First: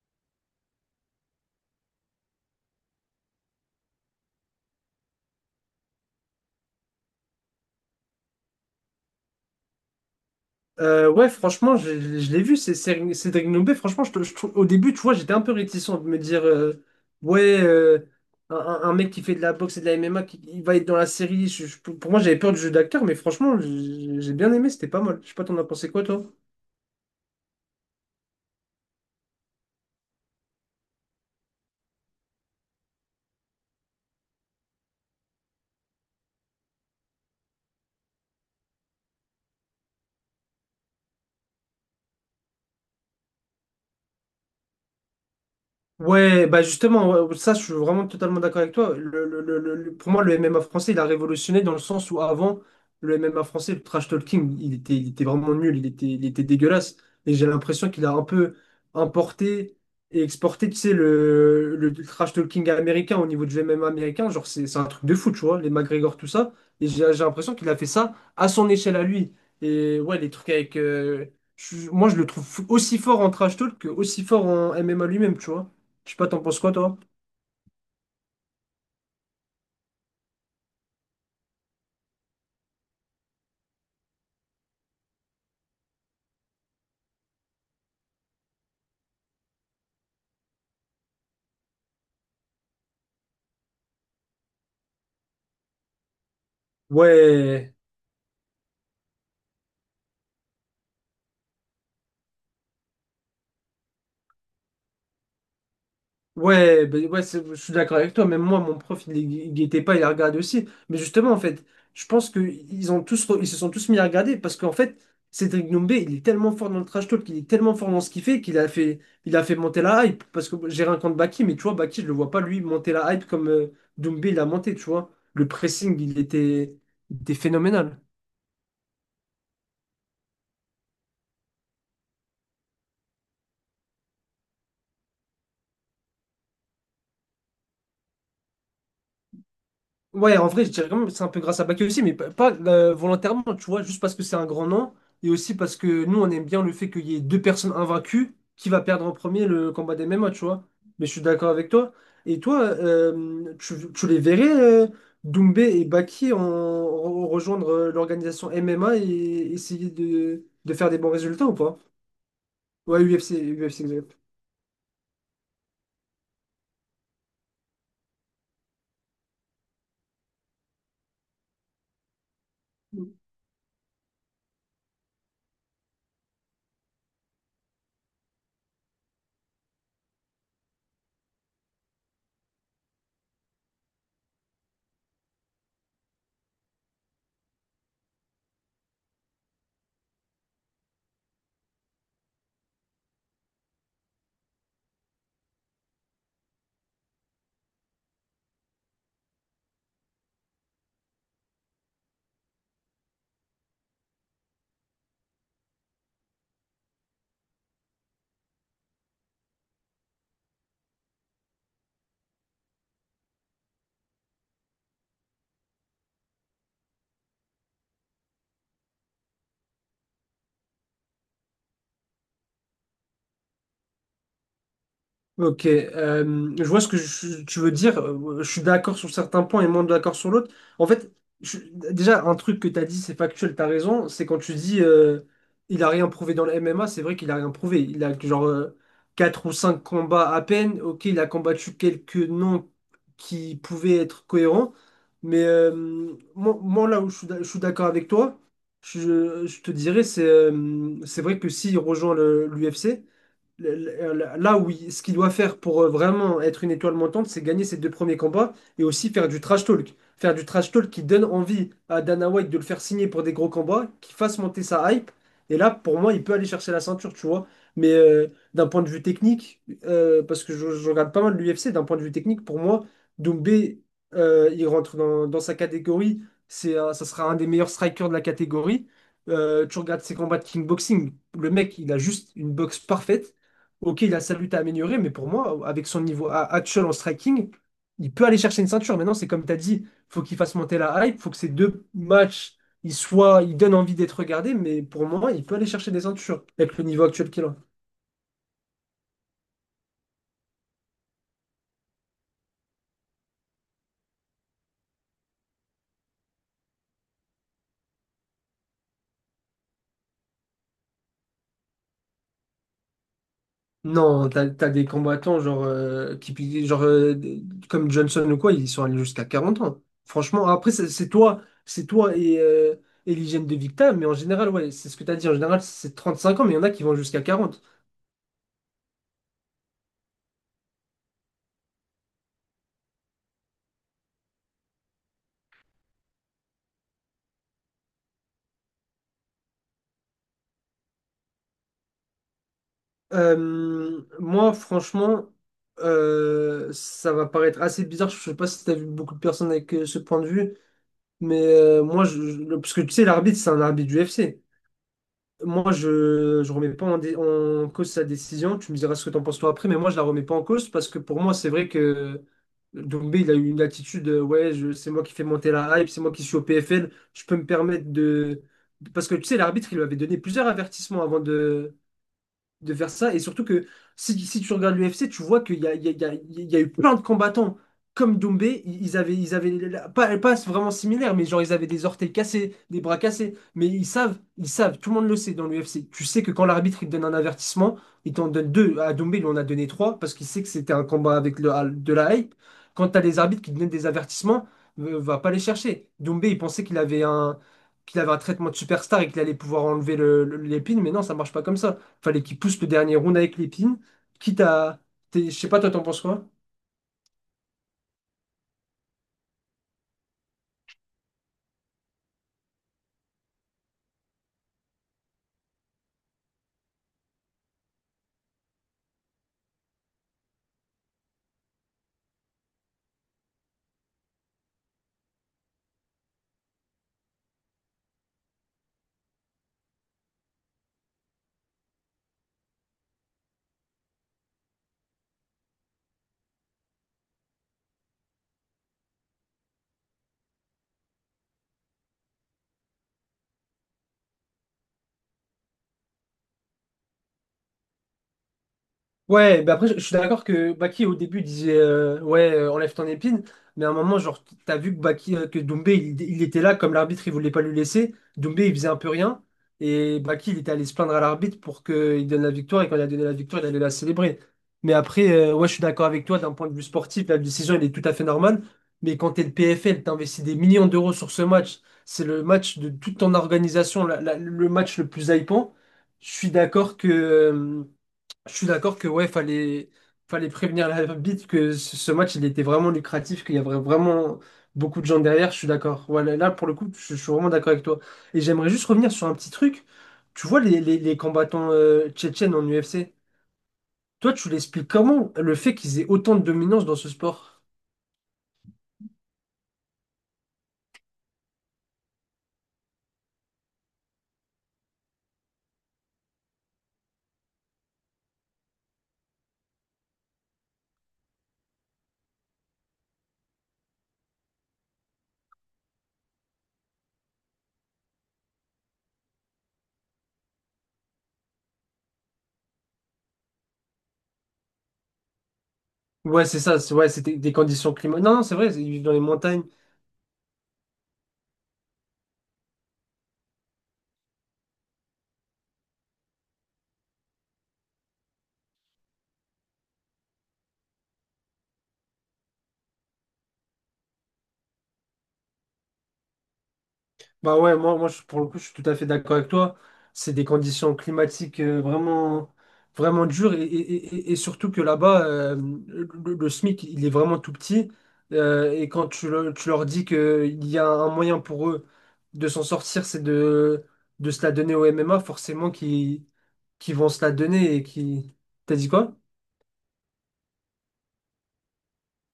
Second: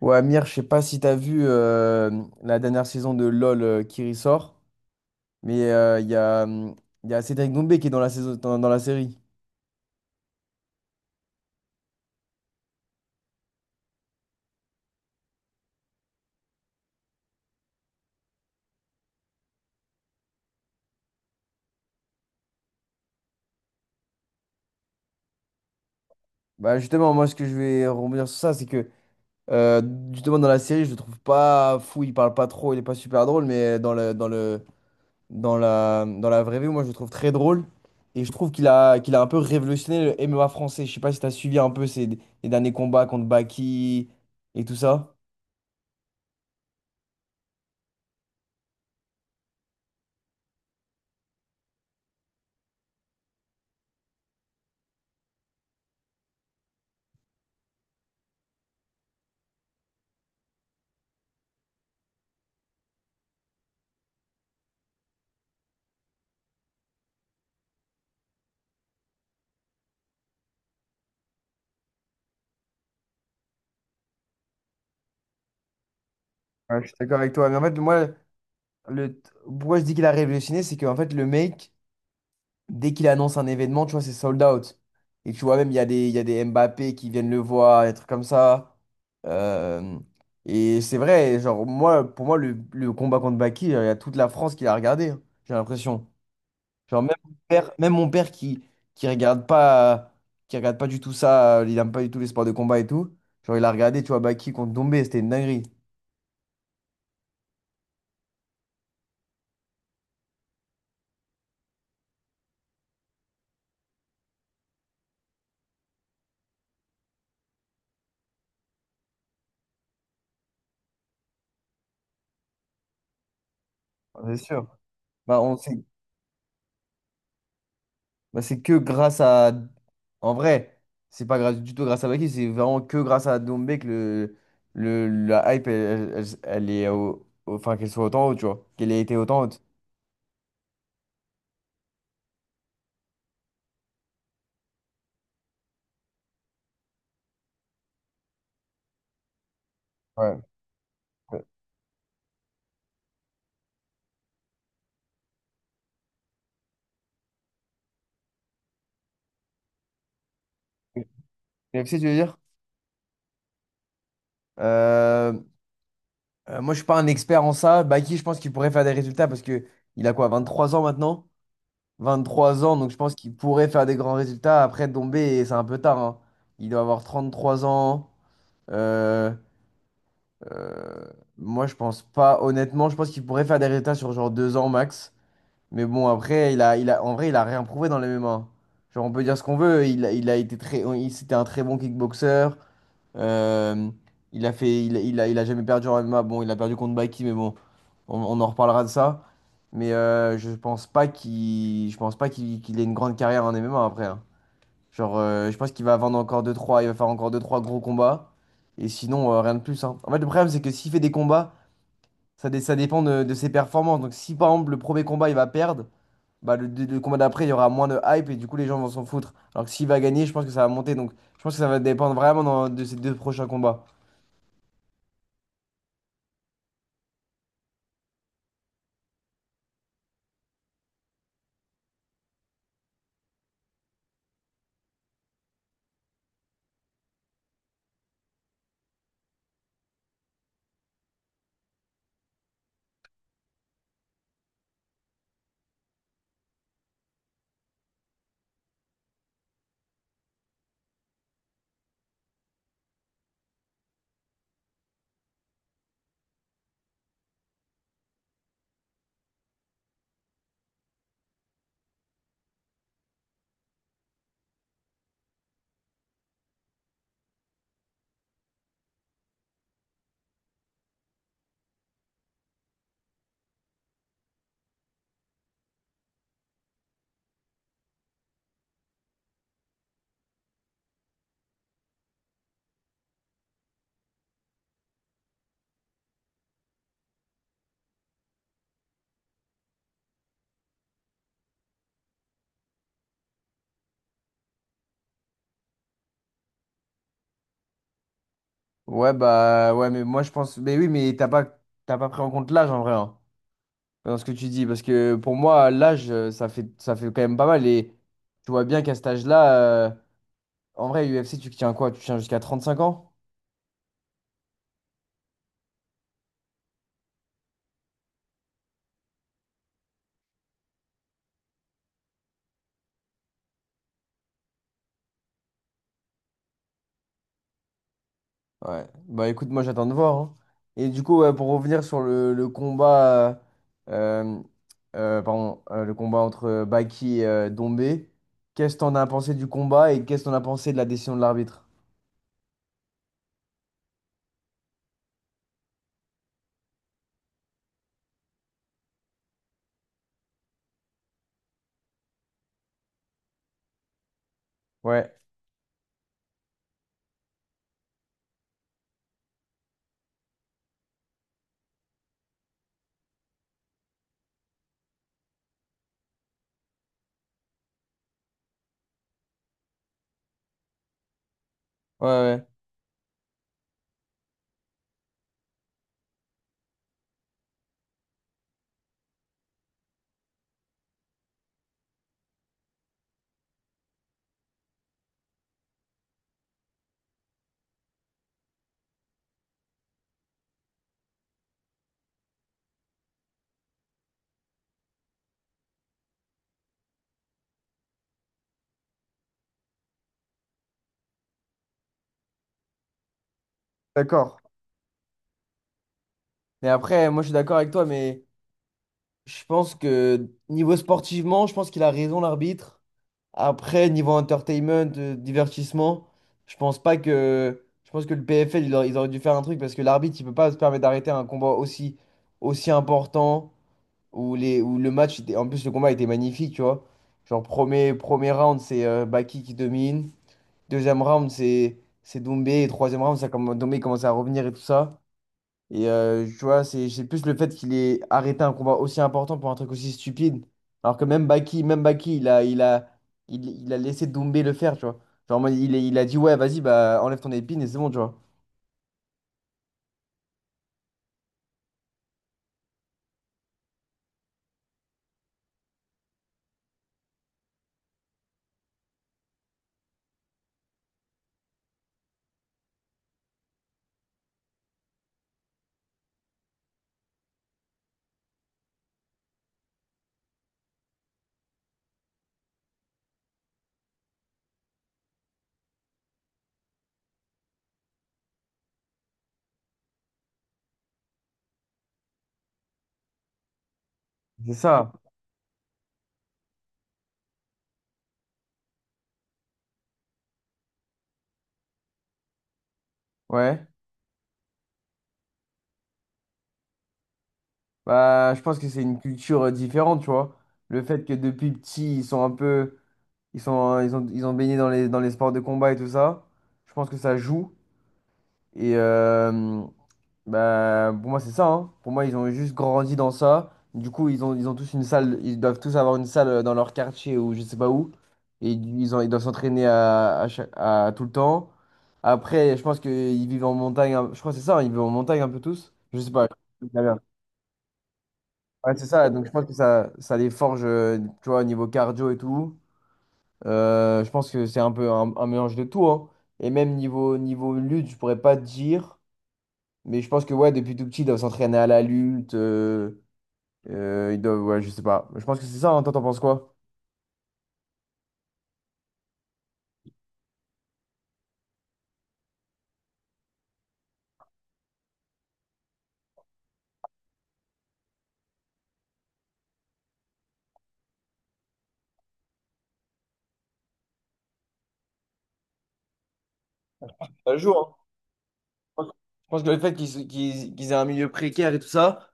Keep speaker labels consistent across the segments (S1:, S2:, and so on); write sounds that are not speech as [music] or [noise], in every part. S1: Ouais, Amir, je sais pas si t'as vu la dernière saison de LOL qui ressort, mais il y a Cédric Doumbé qui est dans la saison, dans la série.
S2: Ouais, franchement, je l'ai vu, Cédric Doumbé. Franchement, au début, tu vois, j'étais un peu réticent de me dire, ouais, un mec qui fait de la boxe et de la MMA, qui, il va être dans la série. Pour moi, j'avais peur du jeu d'acteur, mais franchement, j'ai bien aimé, c'était pas mal. Je sais pas, t'en as pensé quoi, toi?
S1: Bah justement, moi ce que je vais rebondir sur ça, c'est que euh, justement dans la série, je le trouve pas fou, il parle pas trop, il est pas super drôle, mais dans la vraie vie, moi je le trouve très drôle. Et je trouve qu'il a un peu révolutionné le MMA français. Je sais pas si t'as suivi un peu ses, les derniers combats contre Baki et tout ça.
S2: Ouais, bah justement, ouais, ouais, ça, je suis vraiment totalement d'accord avec toi. Pour moi, le MMA français, il a révolutionné dans le sens où avant, le MMA français, le trash talking, il était vraiment nul, il était dégueulasse. Et j'ai l'impression qu'il a un peu importé et exporté, tu sais, le trash talking américain au niveau du MMA américain. Genre, c'est un truc de fou, tu vois, les McGregor, tout ça. Et j'ai l'impression qu'il a fait ça à son échelle à lui. Et ouais, les trucs avec. Moi, je le trouve aussi fort en trash talk que aussi fort en MMA lui-même, tu vois. Je sais pas, t'en penses quoi,
S1: Ouais, je suis
S2: toi?
S1: d'accord avec toi. Mais en fait, moi, le... Pourquoi je dis qu'il a révolutionné, c'est qu'en fait, le mec, dès qu'il annonce un événement, tu vois, c'est sold out. Et tu vois, même, il y a des Mbappé qui viennent le voir, des trucs comme ça. Euh, Et c'est vrai, genre, moi, pour moi, le combat contre Baki, il y a toute la France qui l'a regardé, hein, j'ai l'impression. Genre,
S2: Ouais,
S1: même mon père qui regarde pas, qui regarde pas du tout ça, il aime pas du tout les sports de combat et tout, genre, il a regardé, tu vois, Baki contre Dombé, c'était une dinguerie.
S2: ouais, ben ouais, je suis d'accord avec toi. Même moi, mon prof, il guettait pas, il la regardait aussi. Mais justement, en fait, je pense que ils ont tous, ils se sont tous mis à regarder parce qu'en fait, Cédric Doumbé, il est tellement fort dans le trash talk, il est tellement fort dans ce qu'il fait qu'il a fait monter la hype. Parce que j'ai rien contre Baki, mais tu vois, Baki, je le vois pas lui monter la hype comme
S1: Ah,
S2: Doumbé,
S1: c'est
S2: il a monté,
S1: sûr.
S2: tu vois.
S1: Bah,
S2: Le
S1: on, sait,
S2: pressing, il était phénoménal.
S1: C'est que grâce à... En vrai, c'est pas grâce, du tout grâce à Baki, c'est vraiment que grâce à Dombé que la hype, elle est au... au- Enfin, qu'elle soit autant haute, tu vois. Qu'elle ait été autant haute.
S2: Ouais, en vrai, je dirais quand même que c'est un peu grâce à Baké aussi, mais pas, volontairement, tu vois, juste parce que c'est un grand nom, et aussi parce que nous, on aime bien le fait qu'il y ait deux personnes invaincues, qui va perdre en premier le combat des MMA,
S1: Ouais.
S2: tu vois. Mais je suis d'accord avec toi. Et toi, tu les verrais, Doumbé et Baki, rejoindre l'organisation MMA et essayer de faire des bons résultats ou pas?
S1: UFC, tu veux dire?
S2: Ouais, UFC, UFC.
S1: Euh, moi, je suis pas un expert en ça. Baki, je pense qu'il pourrait faire des résultats parce que il a quoi, 23 ans maintenant? 23 ans, donc je pense qu'il pourrait faire des grands résultats. Après, Dombé, c'est un peu tard, hein. Il doit avoir 33 ans. Euh, Euh, moi, je pense pas, honnêtement, je pense qu'il pourrait faire des résultats sur genre deux ans max. Mais bon, après, en vrai, il a rien prouvé dans les MMA. Genre, on peut dire ce qu'on veut. Il a été très, c'était un très bon kickboxer. Euh, il a jamais perdu en MMA. Bon, il a perdu contre Baki, mais bon, on en reparlera de ça. Mais je pense pas qu'il ait une grande carrière en MMA après, hein. Genre, je pense qu'il va vendre encore deux trois il va faire encore deux trois gros combats. Et sinon, rien de plus, hein. En fait, le problème, c'est que s'il fait des combats, ça dépend de ses performances. Donc, si par exemple, le premier combat, il va perdre, bah, le combat d'après, il y aura moins de hype et du coup, les gens vont s'en foutre. Alors que s'il va gagner, je pense que ça va monter. Donc, je pense que ça va dépendre vraiment de ces deux prochains combats.
S2: Ok, je vois ce que tu veux dire. Je suis d'accord sur certains points et moins d'accord sur l'autre. En fait, je- déjà, un truc que tu as dit, c'est factuel, tu as raison. C'est quand tu dis il a rien prouvé dans le MMA, c'est vrai qu'il a rien prouvé. Il a genre quatre ou 5 combats à peine. Ok, il a combattu quelques noms qui pouvaient être cohérents. Mais moi, là où je suis d'accord avec toi, je te dirais, c'est vrai que s'il rejoint l'UFC le- ce qu'il doit faire pour vraiment être une étoile montante, c'est gagner ses deux premiers combats et aussi faire du trash talk. Faire du trash talk qui donne envie à Dana White de le faire signer pour des gros combats, qui fasse monter sa hype. Et là, pour moi, il peut aller chercher la ceinture, tu vois. Mais d'un point de vue technique, parce que je regarde pas mal l'UFC, d'un point de vue technique, pour moi, Doumbé, il rentre dans sa catégorie. C'est, ça sera un des meilleurs strikers de la catégorie. Tu regardes ses combats de kickboxing, le mec, il a juste une boxe parfaite. Ok, il a sa lutte à améliorer, mais pour moi, avec son niveau actuel en striking, il peut aller chercher une ceinture. Maintenant, c'est comme tu as dit, faut qu'il fasse monter la hype, faut que ces deux matchs, ils soient, ils donnent envie d'être regardés, mais pour moi, il peut aller chercher des ceintures avec le niveau actuel qu'il a.
S1: Ouais, mais moi, je pense. Mais oui, mais t'as pas pris en compte l'âge en vrai, hein, dans ce que tu dis. Parce que pour moi, l'âge, ça fait quand même pas mal. Et tu vois bien qu'à cet âge-là, euh, en vrai, UFC, tu tiens quoi? Tu tiens jusqu'à 35 ans?
S2: Non, t'as des combattants genre, qui, genre comme Johnson ou quoi, ils sont allés jusqu'à 40 ans. Franchement, après, c'est toi, c'est toi et l'hygiène de Victa, mais en général, ouais, c'est ce que t'as dit, en général, c'est 35 ans, mais il y en a qui vont jusqu'à 40.
S1: Ouais. Bah écoute, moi j'attends de voir, hein. Et du coup, ouais, pour revenir sur le combat, euh, pardon, le combat entre Baki et Dombé, qu'est-ce que t'en as pensé du combat et qu'est-ce que t'en as pensé de la décision de l'arbitre?
S2: Moi, franchement, ça va paraître assez bizarre. Je sais pas si t'as vu beaucoup de personnes avec ce point de vue, mais moi, parce que tu sais, l'arbitre, c'est un arbitre du FC.
S1: Ouais,
S2: Moi, je remets pas en cause sa décision. Tu me diras ce que t'en penses toi après, mais moi, je la remets pas en cause parce que pour moi, c'est vrai que Doumbé, il a eu une attitude, ouais, c'est moi qui fais monter la hype, c'est moi qui suis au PFL, je peux me permettre de, parce que tu sais, l'arbitre, il lui avait donné plusieurs avertissements avant de
S1: ouais, ouais.
S2: de faire ça. Et surtout que si tu regardes l'UFC, tu vois qu'il y a, il y a- il y a- il y a eu plein de combattants comme Dombé. Ils avaient pas vraiment similaire, mais genre ils avaient des orteils cassés, des bras cassés. Mais ils savent, tout le monde le sait dans l'UFC. Tu sais que quand l'arbitre il te donne un avertissement, il t'en donne deux. À Dombé, il en a donné trois parce qu'il sait que c'était un combat avec de la hype. Quand tu as des arbitres qui te donnent des avertissements, va pas les chercher. Dombé, il pensait qu'il avait un traitement de superstar et qu'il allait pouvoir enlever l'épine, mais non, ça marche pas comme ça fallait qu'il pousse le dernier round avec l'épine,
S1: D'accord.
S2: quitte à. T'es- Je sais pas, toi, t'en penses quoi?
S1: Mais après, moi je suis d'accord avec toi, mais je pense que niveau sportivement, je pense qu'il a raison l'arbitre. Après, niveau entertainment, divertissement, je pense pas que... Je pense que le PFL, ils auraient dû faire un truc parce que l'arbitre, il peut pas se permettre d'arrêter un combat aussi important où, où le match était. En plus, le combat était magnifique, tu vois. Genre, premier round, c'est Baki qui domine. Deuxième round, c'est Doumbé. Et troisième round, Doumbé commence à revenir et tout ça. Et tu vois, c'est plus le fait qu'il ait arrêté un combat aussi important pour un truc aussi stupide. Alors que même Baki, il a, il a, il a laissé Doumbé le faire, tu vois. Genre, en mode, il a dit, ouais, vas-y, bah, enlève ton épine et c'est bon, tu vois.
S2: Ouais, bah après, je suis d'accord que Baki, au début, disait ouais, enlève ton épine. Mais à un moment, genre, t'as vu que Doumbé, il, était là, comme l'arbitre, il voulait pas lui laisser. Doumbé, il faisait un peu rien. Et Baki, il était allé se plaindre à l'arbitre pour qu'il donne la victoire. Et quand il a donné la victoire, il allait la célébrer. Mais après, ouais, je suis d'accord avec toi, d'un point de vue sportif, la décision, elle est tout à fait normale. Mais quand t'es le PFL, t'investis des millions d'euros sur ce match. C'est le match de toute ton organisation, le match le plus hypant. Je suis d'accord que. euh, je suis d'accord que ouais, fallait prévenir l'arbitre [laughs] que ce match il était vraiment lucratif, qu'il y avait vraiment
S1: C'est
S2: beaucoup de
S1: ça.
S2: gens derrière, je suis d'accord. Ouais, là, là, pour le coup, je suis vraiment d'accord avec toi. Et j'aimerais juste revenir sur un petit truc. Tu vois les, les combattants tchétchènes en UFC,
S1: Ouais.
S2: toi tu l'expliques comment le fait qu'ils aient autant de dominance dans ce sport?
S1: Bah, je pense que c'est une culture différente, tu vois. Le fait que depuis petit, ils sont un peu... ils ont baigné dans dans les sports de combat et tout ça. Je pense que ça joue. Et, bah, pour moi, c'est ça, hein. Pour moi, ils ont juste grandi dans ça. Du coup, ils ont tous une salle. Ils doivent tous avoir une salle dans leur quartier ou je sais pas où. Et ils doivent s'entraîner à tout le temps. Après, je pense qu'ils vivent en montagne. Je crois que c'est ça, hein. Ils vivent en montagne un peu tous. Je sais
S2: Ouais,
S1: pas,
S2: c'est ça,
S1: je sais pas
S2: ouais,
S1: bien.
S2: c'était des conditions climatiques. Non, non, c'est vrai, ils
S1: Ouais,
S2: vivent
S1: c'est
S2: dans les
S1: ça. Donc, je
S2: montagnes.
S1: pense que ça les forge, tu vois, au niveau cardio et tout. Je pense que c'est un peu un mélange de tout, hein. Et même niveau lutte, je pourrais pas te dire. Mais je pense que ouais, depuis tout petit, ils doivent s'entraîner à la lutte. Ils doivent, ouais, je sais pas. Je pense que c'est ça, hein. Toi, t'en penses quoi?
S2: Bah ouais, moi pour le coup, je suis tout à fait d'accord avec toi. C'est des conditions climatiques vraiment, vraiment dures et surtout que là-bas, le SMIC, il est vraiment tout petit. Et quand tu leur dis qu'il y a un moyen pour eux de s'en sortir, c'est de se la donner au MMA, forcément qu'ils vont se la
S1: Ça joue,
S2: donner et
S1: hein.
S2: qui. T'as dit
S1: Je
S2: quoi?
S1: pense que le fait qu'ils aient un milieu précaire et tout ça,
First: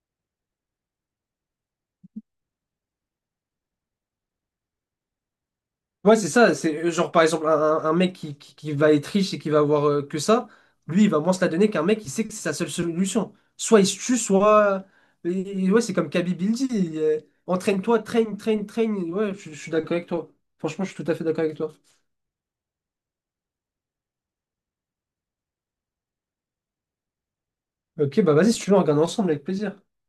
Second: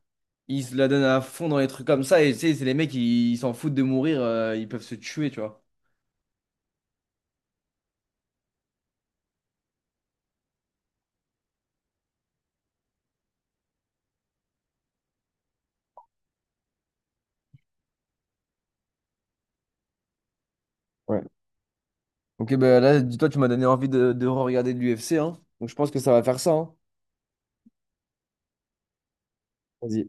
S1: ils se la donnent à fond dans les trucs comme ça. Et tu sais, c'est les mecs, ils s'en foutent de mourir, ils peuvent se tuer, tu vois.
S2: Ouais, c'est ça. C'est genre, par exemple, un mec qui va être riche et qui va avoir que ça, lui, il va moins se la donner qu'un mec qui sait que c'est sa seule solution. Soit il se tue, soit. Ouais, c'est comme Kaby Bildy. Entraîne-toi, train, train, train. Ouais, je suis d'accord avec toi. Franchement, je suis tout à fait d'accord avec toi.
S1: Ok, bah là, dis-toi, tu m'as donné envie de regarder de l'UFC, hein. Donc je pense que ça va faire ça, hein.
S2: Ok, bah vas-y, si tu veux, on regarde ensemble avec plaisir.
S1: Vas-y.